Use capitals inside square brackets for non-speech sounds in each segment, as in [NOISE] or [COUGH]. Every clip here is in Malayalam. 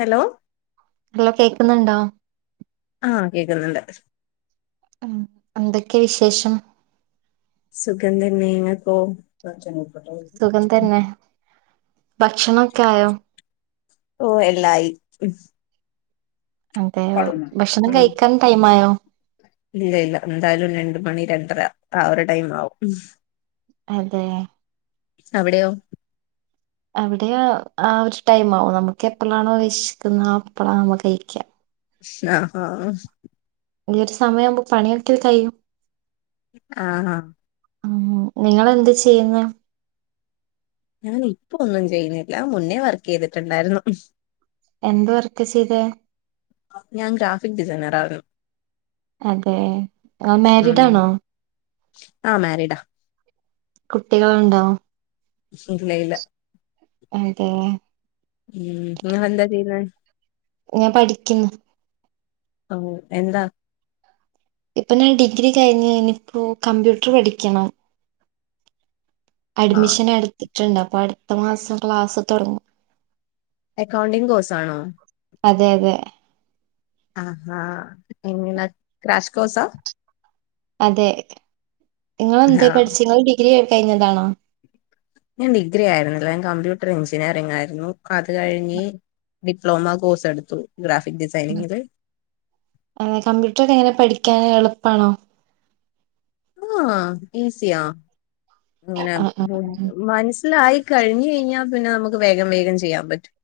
ഹലോ എല്ല കേക്കുന്നുണ്ടോ ആഹ് കേക്കുന്നുണ്ട് ഉ എന്തൊക്കെ വിശേഷം സുഗന്ധ നെയമപ്പോ [UNINTELLIGIBLE] സുഖം തന്നെ ഭക്ഷണൊക്കെ ആയോ ഓ എല്ലായി അതെയോ ഉം ഭക്ഷണം കഴിക്കാൻ ടൈമായോ ഇല്ല ഇല്ല എന്തായാലും രണ്ട മണി രണ്ടര ആ ഒരു ടൈം ആവും അതെ അവിടെയോ അവിടെ ആ ഒരു ടൈംമാവും നമുക്ക് എപ്പഴാണോ ശിക്കുന്നത് ആ എപ്പഴാ നമക്ക് കഴിക്കാ [UNINTELLIGIBLE] അ ആഹ ഒരു സമയം ആുമ്പോ പണിയൊക്കൽ കയ്യും ആഹ [UNINTELLIGIBLE] ഉ നിങ്ങള് എന്ത് ചെയ്യുന്ന ഞാൻ ഇപ്പ ഒന്നും ചെയ്യുന്നില്ല മുന്നേ വർക്ക് ചെയ്തിട്ടുണ്ടായിരുന്നു എന്ത് വർക്ക ചെയ്ത ഞാൻ ഗ്രാഫിക് ഡിസൈനറ ആരുന്നു അതെ ആ മാരിഡ് ആണോ ആ മാരിഡാ കുട്ടികളുണ്ടോ ഇല്ല ഇല്ല അതെ ഉം നിങ്ങളെന്താ ചെയ്യുന്നേ ഞാൻ പഠിക്കുന്നു ഓ എന്താ ഇപ്പൊ ഞാൻ ഡിഗ്രി കഴിഞ്ഞു ഇനിയിപ്പോ കമ്പ്യൂട്ടർ പഠിക്കണം ആഹ് അഡ്മിഷൻ എടുത്തിട്ടുണ്ട് അപ്പൊ അടുത്ത മാസം ക്ലാസ് തുടങ്ങും അക്കൗണ്ടിംഗ്കോഴ്സ് ആണോ അതെ അതെ ആഹഹാ എ രാഷ് കോസ അതെ നിങ്ങെളെന്ത ആഹ് പഠിച്ച നിങ്ങ ഡിഗ്രി കഴിഞ്ഞതാണോ ഞാൻ ഡിഗ്രി ആയിരുന്നില്ല ഞാൻ കമ്പ്യൂട്ടർ എഞ്ചിനീയറിംഗ് ആയിരുന്നു അത് കഴിഞ്ഞ് ഡിപ്ലോമ കോഴ്സ് എടുത്തു ഗ്രാഫിക് ഡിസൈനിങ്ങില് അ കമ്പ്യൂട്ടർ ഒക്കെ എങ്ങനെ പഠിക്കാൻ എളുപ്പാണോ ആഹ ഈസിയാ അങ്ങനെ ആ ആ ആ. മനസ്സിലായി കഴിഞ്ഞ് കഴിഞ്ഞാൽ പിന്നെ നമുക്ക് വേഗം വേഗം ചെയ്യാൻ പറ്റും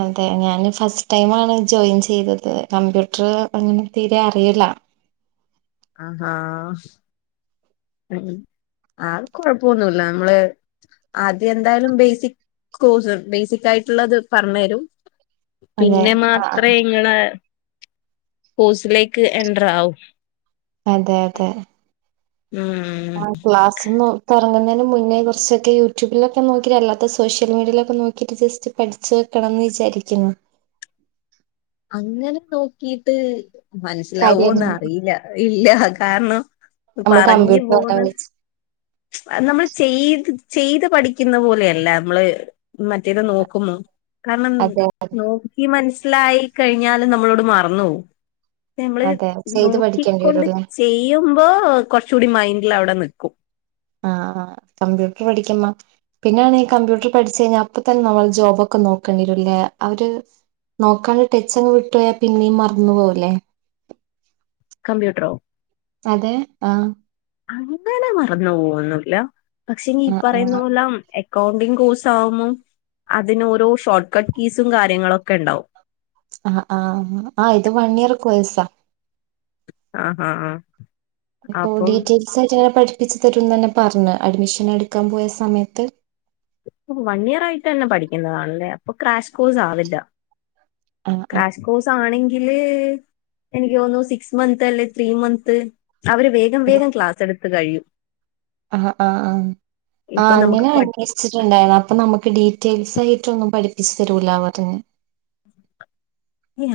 അതെ ഞാന് ഫസ്റ്റ് ടൈ ആണ് ജോയിൻ ചെയ്തത് കമ്പ്യൂട്ടർ അങ്ങനെ തീരെ അറിയില്ല ആ ആഹാ ആ കൊഴപ്പൊന്നല്ല നമ്മള് ആദ്യം എന്തായാലും ബേസിക് കോഴ്സ് ബേസിക് ആയിട്ടുള്ളത് പറഞ്ഞു തരും അതെ പിന്നെ ആ ആ. മാത്രേ ഇങ്ങെളെ ഹൂസിലേക്ക് എന്ടർ ആവും അതെ അതെ ഉം ആ ക്ലാസ്ന്ന് തെറങ്ങുന്നതിന് മുന്നേ കൊറച്ചൊക്കെ യൂട്യൂബിലൊക്കെ നോക്കി അല്ലാത്ത സോഷ്യൽ മീഡിയയിലൊക്കെ നോക്കിട്ട് ജെസ്റ്റ് പഠിച്ച് ക്കണം എന്ന് വിചാരിക്ക്ന്നു അങ്ങനെ നോക്കിട്ട് മനസ്സിലാവോന്ന് കാര്യമായിരുന്നു അറിയില്ല ഇല്ല കാരണം നമ്മൾ പറഞ്ഞ് കമ്പ്യൂട്ടർ പോന്ന വെച്ച് [UNINTELLIGIBLE] കാരണം അതെ നോക്കി മനസ്സിലായി കഴിഞ്ഞാലും നമ്മളോട് മറന്ന് പോവും നെമ്മള് അതെ ചെയ്ത് പഠിക്കേണ്ടി നോക്കിക്കൊണ്ട് വരുംല്ലേ ചെയ്യ്മ്പോ കൊറച്ച് കൂടി മൈൻ [UNINTELLIGIBLE] അവടെ നിക്കും ആാ ആാ കമ്പ്യൂട്ടറ് പഠിക്കമ്പം പിന്നെ ആണേ കമ്പ്യൂട്ടർ പഠിച്ച് കഴിഞ്ഞാ അപ്പാ തന്നെ നമ്മള് ജോബൊക്കെ നോക്കണ്ട് വെരും അല്ലേ അവര് നോക്കാണ്ട് ടച്ച് അങ്ങ് വിട്ട് പോയാ പിന്നോ മറന്ന് പോകാല്ലേ കമ്പ്യൂട്ടറോ അതെ ആാ അങ്ങനെ മറന്ന് പോകുന്നില്ല പശേ ഇങ്കി ഈ ആഹ് പറയ്ന്നാ ആഹ് പോലാം എ അക്കൗണ്ടിംഗ കോഴ്സ് ആവ്മ്പം അതിന് ഓരോ ഷോർട്ട് കട്ട് കീസും കാര്യങ്ങളോക്കെ ഇണ്ടാവും ആാ ആാ ആാ ഇത് വൺ ഇയറ് കൊയ്യ്സാ ആഹ് ആഹ് ആഹ് അപ്പൊ അപ്പം ഡീറ്റെൽസ് ആയിട്ട് അങ്ങനെ പഠി തിരിച്ച് തെരൂന്നാ തന്നെയാ പറഞ്ഞേ അഡ്മിഷൻ എട്ക്കാൻ പോയാ സമയത്ത് വൺ ഇയർ ആയിട്ട് തന്നെ പഠിക്കുന്നതാണല്ലേ അപ്പൊ ക്രാഷ് കോഴ്സ് ആവില്ല ആഹ് ആഹ് ക്രാഷ്കോസ് ആണെങ്കി ല് എനിക്ക് തോന്നുന്നു സിക്സ് മന്ത് അല്ലെ ത്രീ മന്ത് അവര് വേഗം വേഗം ക്ലാസ് എടുത്ത് കഴിയും ആാ ആാ ആാ ആാ ഇപ്പൊ നമുക്ക് അങ്ങനെ പ അന്വേഷിച്ചിട്ട് ഉണ്ടാര്ന്നു അപ്പൊ നമ്മക്ക് ഡി ഡറ്റേൽസ് ആയിട്ടൊന്നും പഠിപ്പിച്ചു തെരൂല്ലാ പറഞ്ഞ്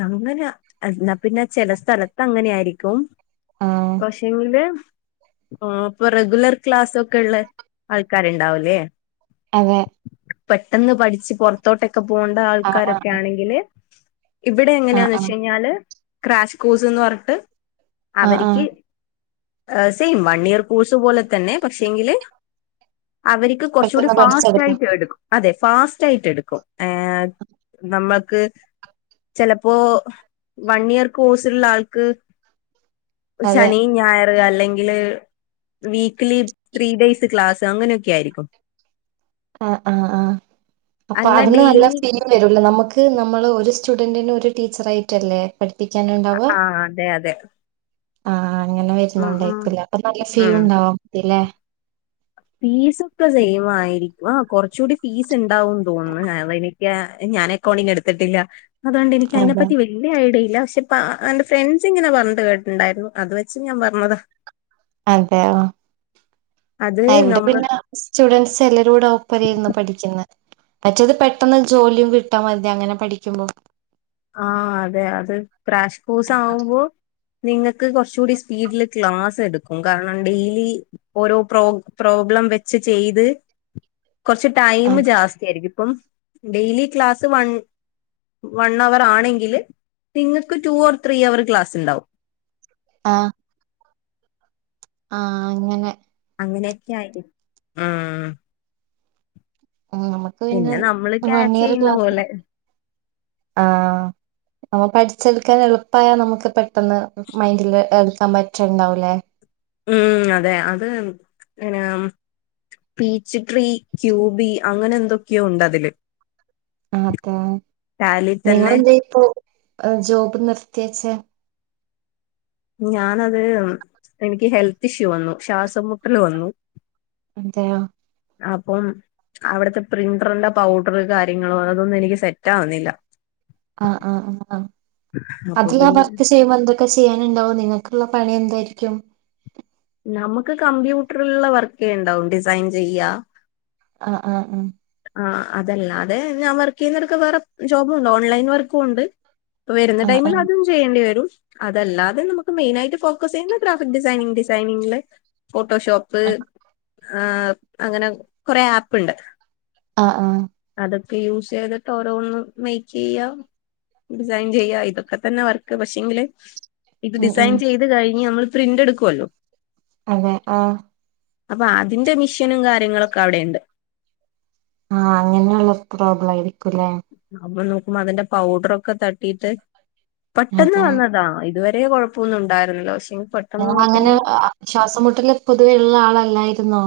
അങ്ങനെ എന്നാ പിന്നെ ചെല സ്ഥലത്ത് അങ്ങനെ ആാരിക്കും ആഹ് പശേങ്കില് ഇപ്പൊ റെഗുലർ ക്ലാസ് ഒക്കെ ഒള്ള ആൾക്കാര് ഇണ്ടാവൂല്ലോ അതെ പെട്ടെന്ന് പഠിച്ചു ആഹ് ആഹ് ഇവടെ ആഹ് എങ്ങനെയാന്ന് ആഹ് വെച്ച് കഴിഞ്ഞാല് ക്രാഷ് കോസ് എന്ന് പറഞ്ഞിട്ട് ആഹ് ആഹ് അവരിക്കി യ് സെയിം വൺ ഇയർ കോഴ്സ് പോലെ തന്നെ പശേങ്കില് അവരിക്ക് കൊറച്ചുകൂടി പെട്ടെന്ന് ഫാസ്റ്റ് പഠിച്ചെടുക്കാം ആയിട്ട് എട്ക്കും അതെ ഫാസ്റ്റ് ആയിട്ട് എടുക്കും നമ്മക്ക് ചെലപ്പോ വൺ ഇയർ കോഴ്സുള്ള ആൾക്ക് അതെ ശനി, ഞായർ അല്ലെങ്കില് വിക്കിലി ത്രീ ഡേയ്‌സ് ക്ലാസ്സ് അങ്ങനൊക്കെ ആരിക്കും ആാ ആാ ആാ അപ്പൊ അല്ല അതിന് നല്ല ഡെയിലി [UNINTELLIGIBLE] വരൂല്ലോ നമ്മക്ക് ഇത് നമ്മള് ഒരു സ്റ്റുഡൻറിന് ഒര് ടീച്ചറയിട്ടല്ലേ പഠിപ്പിക്കാന് ഇണ്ടാവ്യാ ആഹ് അതെ അതെ ആ അങ്ങനെ ഉം ഉം വെരുന്നണ്ടായിക്കൂല്ലോ അപ്പൊ നല്ല ഫീ ഒണ്ടാവു മതില്ലേ ഫീസ് ഒക്കെ സെയിം ആയിരിക്കും ആ കൊറച്ചുടി ഫീസ് ഇണ്ടാവുന്ന് തോന്നുന്നു [UNINTELLIGIBLE] അത് എനിക്ക്യാ ഞാൻ അക്കൗണ്ടിങ് എടുത്തിട്ടില്ല അത് കൊണ്ട് എനിക്ക് അതെ അതിനെപ്പറ്റി വല്ല്യായ ഐഡിയില്ല പശേ അപ്പാ എന്റെ ഫ്രണ്ട്സ് ഇങ്ങനെ പറഞ്ഞാത് കേട്ടിട്ട്ണ്ടാരുന്നു അത് വെച്ച് ഞാൻ പറഞ്ഞതാ അതെയോ അത് ആ ഇവടെ നമ്മൾ പിന്നെ സ്റ്റുഡൻറ്സ് എല്ലാരുടെ ഓപ്പരേ ഇര്ന്ന് പഠിക്ക്ന്നേ മറ്റേത് പെട്ടെന്ന് ജോലിയും കിട്ടാ മതി അങ്ങനെ പഠിക്ക്മ്പോ ആ അതെ അത് ക്രാശ് കോഴ്സ് ആവുമ്പോ നിങ്ങക്ക് കൊറച്ചുടി സ്പീഡില് ക്ലാസ് എടുക്കും കാരണം ഡെയിലി ഓരോ പ്രൊ പ്രോബ്ലം ഉം വെച്ച് ചെയ്ത് [INAUDIBLE] കുറച്ച് ടൈം ആഹ് ജാസ്തിയായിരിക്കും ഇപ്പം ഡെയിലി ക്ലാസ് വൺ വൺ ണ്ണവറാണെങ്കിൽ നിങ്ങക്ക് two or three hour class ണ്ടാവും. ആഹ് ആഹ് അങ്ങനെ അങ്ങനെയൊക്കെ ആയിട്ടെ ആഹ് ആഹ് നമക്ക് പിന്നെ നമ്മള് വൺ ക്യാച്ച് ഇയർ ചെയ്യുന്ന ക്ലാസാ പോലെ ആ അപ്പൊ പഠിച്ചെടുക്കാൻ എളുപ്പായാ നമുക്ക് പെട്ടെന്ന് മൈൻഡില് എടുക്കാൻ പറ്റ്ണ്ടാവൂലേ? ഉം അതെ അത് പിന്നെ പീച്ച് ട്രീ ക്യൂബി അങ്ങനെ എന്തൊക്കെയോണ്ടതില് അതെ തന്നെ നിങ്ങെളെന്തേ ഇപ്പൊ ഏ ജോബ് നിർത്ത്യേച്ചേ? ഞാനത് എനിക്ക് ഹെൽത്ത് ഇഷ്യൂ വന്നു. ശ്വാസംമുട്ടൽ വന്നു. അതെയ അപ്പം അവിടത്തെ പ്രിന്ററിന്റെ പൗഡറ് കാര്യങ്ങളും അതൊന്നും എനിക്ക് സെറ്റ് ആവുന്നില്ല. ആഹ് ആ ആ ആ ആ അപ്പൊ അതിലാ പിന്നെ വർക്ക് ചെയ്യുമ്പോ എന്തൊക്കെ ചെയ്യാനുണ്ടാവും നിങ്ങൾക്കുള്ള പണി എന്തായിരിക്കും? നമുക്ക് കമ്പ്യൂട്ടറിലുള്ള വർക്കേ ണ്ടാവും. ഡിസൈൻ ചെയ്യാ ആഹ് ആഹ് ആഹ് ആ അതല്ലാതെ ഞാൻ വർക്ക് ചെയ്യുന്നെടക്ക്‌ വേറെ ജോബും ഉണ്ട് ഓൺലൈൻ വർക്കും ഉണ്ട്. അപ്പ വരുന്ന ആഹ് ആഹ് ടൈമിൽ ആഹ് അതും ചെയ്യേണ്ടി വരും. അതല്ലാതെ നമുക്ക് മെയിനായിട്ട് ഫോക്കസ് ചെയ്യുന്ന ഗ്രാഫിക് ഡിസൈനിങ് ഡിസൈനിങ്ങില് ഫോട്ടോഷോപ്പ് ആ അങ്ങനെ കൊറേ ആപ്പ്ണ്ട്. ആഹ് ആഹ് തൊക്കെ യൂസ് ചെയ്തിട്ട് ഓരോന്ന് മെയ്ക്കീയ്യാ ഡിസൈൻ ചെയ്യാ ഇതൊക്കെ തന്നെ വർക്ക് പക്ഷെങ്കില് ഇത് ഉം ഉം ഡിസൈൻ ചെയ്ത് കഴിഞ്ഞ് നമ്മള് പ്രിന്റ് എടുക്കുവല്ലോ? അതെ ആഹ് അപ്പൊ അതിന്റെ മിഷീനും കാര്യങ്ങളൊക്കെ അവിടെയ്ണ്ട്. ആഹ് അങ്ങനെയുള്ള പ്രോബ്ലം അയിരി അപ്പൊ നോക്കുമ്പോ അതിന്റെ പൗഡറൊക്കെ തട്ടീട്ട് പെട്ടെന്ന് അതെ വന്നതാ ഇതുവരെ രേ കുഴപ്പൊന്നുംണ്ടായിരുന്നില്ല ഇയാൾ അങ്ങനെ ആഹ് ശ്വാസംമുട്ടൽ പൊതുവെ ഉള്ള ആളല്ലായിരുന്നോ?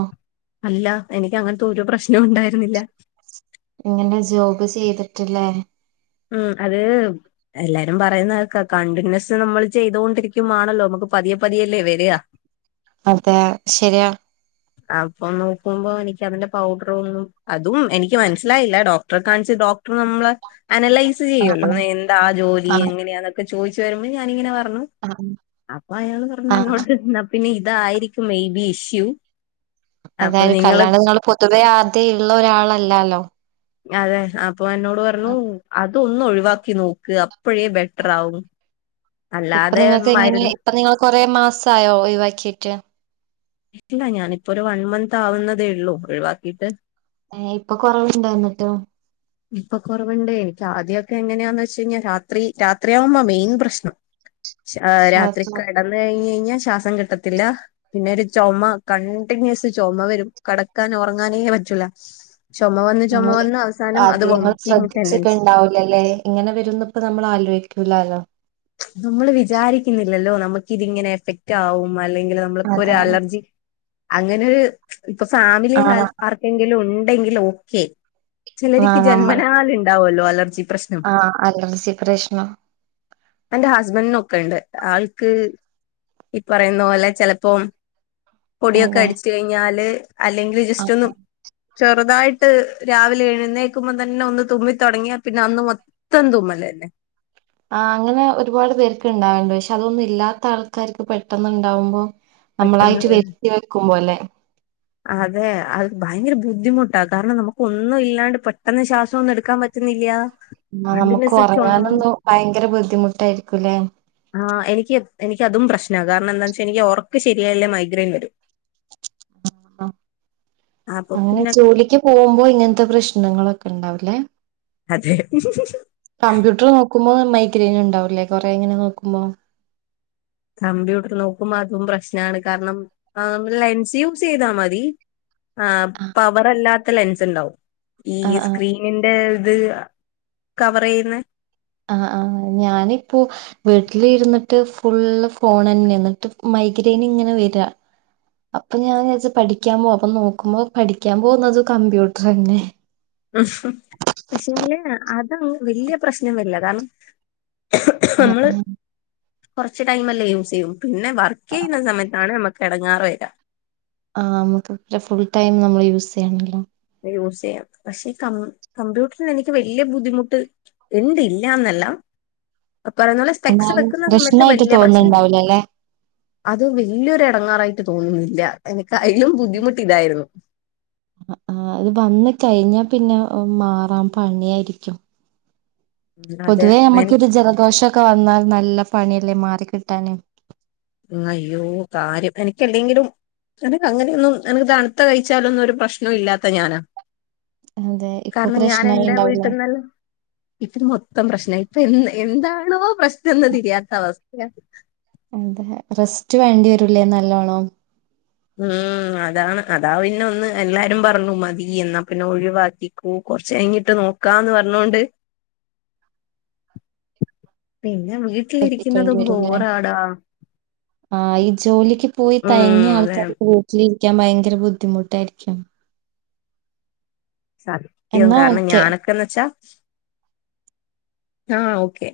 അല്ല എനിക്ക് അങ്ങനത്തെ ഒരു പ്രശ്നവും ഉണ്ടായിരുന്നില്ല. ഇങ്ങനെ ജോബ് ചെയ്തിട്ടില്ലേ? ഉം അത് എല്ലാരും പറയുന്ന കേൾക്കാ കണ്ടിന്യൂസ് നമ്മൾ ചെയ്തോണ്ടിരിക്കുമ്പൊ ആണല്ലോ നമുക്ക് പതിയെ പതിയല്ലേ വെരാ അതെ ശരിയാ അപ്പം നോക്കുമ്പോ എനിക്ക് അതിന്റെ പൗഡറൊന്നും അതും എനിക്ക് മനസ്സിലായില്ല ഡോക്ടറെ കാണിച്ച് ഡോക്ടർ നമ്മളെ അനലൈസ് ആഹ് ചെയ്യല്ലോ എന്താ ജോലി ആഹ് എങ്ങനെയാന്നൊക്കെ ചോയ്ച്ചു വരുമ്പോ ഞാനിങ്ങനെ പർഞ്ഞു ആഹ് അപ്പൊ അയാള് പറഞ്ഞു ആ എന്നോട് ന്നാ പിന്നെ ഇതായിരിക്കും മെയ്ബി ഇഷ്യു. അതായിരിക്കും അല്ലാണ്ട് ഇങ്ങള് പൊതുവെ ആദ്യം ഇള്ള ഒരാളല്ലാല്ലോ അതെ അപ്പൊ എന്നോട് പറഞ്ഞൂ അ തൊന്ന് ഒഴിവാക്കി നോക്ക് അപ്പഴേ ബെറ്റ്റാവും. ഇപ്പൊ നിങ്ങൾക്ക് എങ്ങനെയാ ഇപ്പൊ നിങ്ങൾ കൊറെ മാസായോ ഒഴിവാക്കിയിട്ട് ഇല്ല ഞാനിപ്പൊ ഒരു വൺ മന്ത് ആവുന്നതേ ഉള്ളു ഒഴിവാക്കിട്ട്. ഏ ഇപ്പൊ കൊറവുണ്ടായെന്നിട്ട് ഇപ്പൊ കുറവുണ്ടേ നിക്ക് ആദ്യൊക്കെ എങ്ങനെയാന്ന് വെച്ച് കഴിഞ്ഞാൽ രാത്രി രാത്രിയാവുമ്പോ മെയിൻ പ്രശ്നം ശാഹ് രാത്രി ശ്വാസം കടന്ന് കഴിഞ്ഞ് കഴിഞ്ഞാൽ ശ്വാസം കിട്ടത്തില്ല. പിന്നൊരു ചൊമ കണ്ടിന്യൂസ് ചൊമ വരും കടക്കാന് ഉറങ്ങാനേ പറ്റൂല. ഒന്ന് ചൊമ വന്ന ആദ്യങ്ങൾ ശ്രദ്ധിച്ചിക്കെ ഉണ്ടാവൂലല്ലേ ഇങ്ങനെ വരുന്ന ഇപ്പോ നമ്മൾ ആലോചിക്കൂലല്ലോ നമ്മൾ വിചാരിക്കുന്നില്ലല്ലോ നമുക്കിതിങ്ങനെ എഫക്റ്റ് ആവുന്ന് അല്ലെങ്കിൽ നമ്മക്കൊരു അതാണ് അലർജി അങ്ങനൊരു ഇപ്പൊ ഫാമിലിൽ ആ ആഹ് ആർക്കെങ്കിലും ഉണ്ടെങ്കിലും ഓക്കെ ചിലർക്ക് ജന്മനാൽ ഉണ്ടാവല്ലോ അലർജി പ്രശ്നം. ആ അലർജി പ്രശ്നം എന്റെ ഹസ്ബൻഡിനൊക്കെ ഉണ്ട് ആൾക്ക് ഈ പറയുന്നു പോലെ ചിലപ്പോ പൊടിയൊക്കെ അതെ. അടിച്ച കഴിഞ്ഞാ ന അല്ലെങ്കിൽ ജസ്റ്റ് ഒന്ന് ആഹ് ചെറുതായിട്ട് രാവിലെ എഴുന്നേൽക്കുമ്പോ തന്നെ ഒന്ന് തുമ്മിത്തൊടങ്ങിയ പിന്നെ അന്ന് മൊത്തം തുമ്മൽ തന്നെ ആ അങ്ങനെ ഒരുപാട് പേർക്ക് ഉണ്ടാവണ്ട് പക്ഷെ അതൊന്നും ഇല്ലാത്ത ആൾക്കാർക്ക് പെട്ടെന്ന് ഉണ്ടാവുമ്പോ പെട്ടെന്ന് നമ്മളായിട്ട് വെറ്റ് വെയ്ക്കുമ്പോ അല്ലെ അതെ അത് ഭയങ്കര ബുദ്ധിമുട്ടാ കാരണം നമുക്ക് ഒന്നും ഇല്ലാണ്ട് പെട്ടെന്ന് ശ്വാസം ഒന്നും എടുക്കാൻ പറ്റ മില്ല ആ നമുക്ക് ഉറങ്ങാനൊന്നും ഭയങ്കര ബുദ്ധിമുട്ടായിരിക്കൂല്ലേ ആ എനിക്ക് എനിക്ക് അതും പ്രശ്നമാണ് കാരണം എന്താന്ന് വെച്ചാൽ എനിക്ക് ഉറക്കം ശരിയായില്ലെങ്കിൽ മൈഗ്രെൻ വരും. ആ അപ്പൊ അങ്ങനെ പിന്നെ ജോലിക്ക് പോകുമ്പോ ഇങ്ങനത്തെ പ്രശ്നങ്ങളൊക്കെ ഒക്കെ ഉണ്ടാവല്ലേ [INAUDIBLE] കമ്പ്യൂട്ടർ നോക്കുമ്പോ മൈഗ്രെയിൻ ഉണ്ടാവൂലേ കൊറെ ഇങ്ങനെ നോക്കുമ്പോ കമ്പ്യൂട്ടർ നോക്കുമ്പോ അതും പ്രശ്നമാണ് കാരണം നമ്മൾ ലെൻസ് യൂസ് ചെയ്താൽ മതി ആ ആഹ് പവർ അല്ലാത്ത ലെൻസ് ഉണ്ടാവും ഈ ആഹ് ആഹ് സ്ക്രീനിന്റെ അത് കവർ ചെയ്യുന്ന വീട്ടിൽ ഇരുന്നിട്ട് ഫുൾ ഫോൺ തന്നെയാന്ന് എന്നിട്ട് മൈഗ്രെയിൻ ഇങ്ങനെ വരാ അപ്പൊ ഞാൻ വിചാച്ച് പഠിക്കാൻ പോവാ അപ്പൊ നോക്കുമ്പോ പഠിക്കാൻ പോകുന്നത് കമ്പ്യൂട്ടർ തന്നെ ഉം പക്ഷെങ്കിൽ അത് വലിയ പ്രശ്നം വരില്ല കാരണം ആ നമ്മള് [INAUDIBLE] കുറച്ച് ടൈമല്ലേ യൂസ് ചെയ്യു പിന്നെ വർക്ക് ചെയ്യുന്ന സമയത്താണ് നമ്മുക്ക് ഇടങ്ങാറ് വരാ ആ നമുക് ഇത്ര ഫുൾ ടൈം നമ്മൾ യൂസ് ചെയ്യണ്ടല്ലോ യൂസ് ചെയ്യാം പക്ഷെ കം കമ്പ്യൂട്ടറിൽ എനിക്ക് വലിയ ബുദ്ധിമുട്ട് ഉണ്ട് ഇല്ലാന്നല്ല പറയുന്ന പോലെ സ്പെക്സ് എന്നാലും വെക്കുന്ന സമയത്ത് പ്രശ്നായിട്ട് വലിയ പ്രശ്ന തോന്നുന്നുണ്ടാവില്ല അല്ലെ അത് വലിയൊരു ഇടങ്ങാറായി തോന്നുന്നില്ല എനിക്ക് അതിലും ബുദ്ധിമുട്ട് ഇതായിരുന്നു ആ അത് വന്ന് കഴിഞ്ഞാ പിന്നെ മാറാ പണിയായിരിക്കും അതെ പൊതുവേ എനിക്ക് നമ്മുക്കൊരു ജലദോഷൊക്കെ വന്നാൽ നല്ല പണിയല്ലേ മാറിക്കിട്ടാന് അയ്യോ കാര്യം എനിക്ക് എന്തെങ്കിലും എനിക്ക് അങ്ങനെയൊന്നും എനിക്ക് തണുത്ത കഴിച്ചാലൊന്നും ഒരു പ്രശ്നം ഇല്ലാത്ത ഞാനാ അതെ ഇപ്പൊ കാരണം ഞാൻ പ്രശ്നായി എൻ്റെ ഉണ്ടാവില്ല വീട്ടിന്നൽ [INAUDIBLE] മൊത്തം പ്രശ്നമായി തെന്ന് എന്താണോ പ്രശ്നമെന്ന് തിരിയാത്ത അവസ്ഥ അതെ റെസ്റ്റ് വേണ്ടി വരൂല്ലേ നല്ലോണം ഉം അതാണ് അതാ പിന്നെ ഒന്ന് എല്ലാവരും പറഞ്ഞു മതി എന്നാ പിന്നെ ഒഴിവാക്കിക്കോ കുറച്ച കഴിഞ്ഞിട്ട് നോക്കാന്ന് പറഞ്ഞോണ്ട് [INAUDIBLE] [INAUDIBLE] ശ്രദ്ധിക്കേണ്ടി വീട്ടിലിരിക്കുന്നതും വരില്ലേ ബോറാടാ ആ ഈ ജോലിക്ക് പോയി ഉം തയങ്ങിയ അതെ ആൾക്കാർക്ക് വീട്ടിലിരിക്കാൻ ഭയങ്കര ബുദ്ധിമുട്ടായിരിക്കും സത്യവും എന്നാ കാരണം ഓക്കെ ഞാനൊക്കെന്ന് വെച്ചാ ആ ഓക്കെ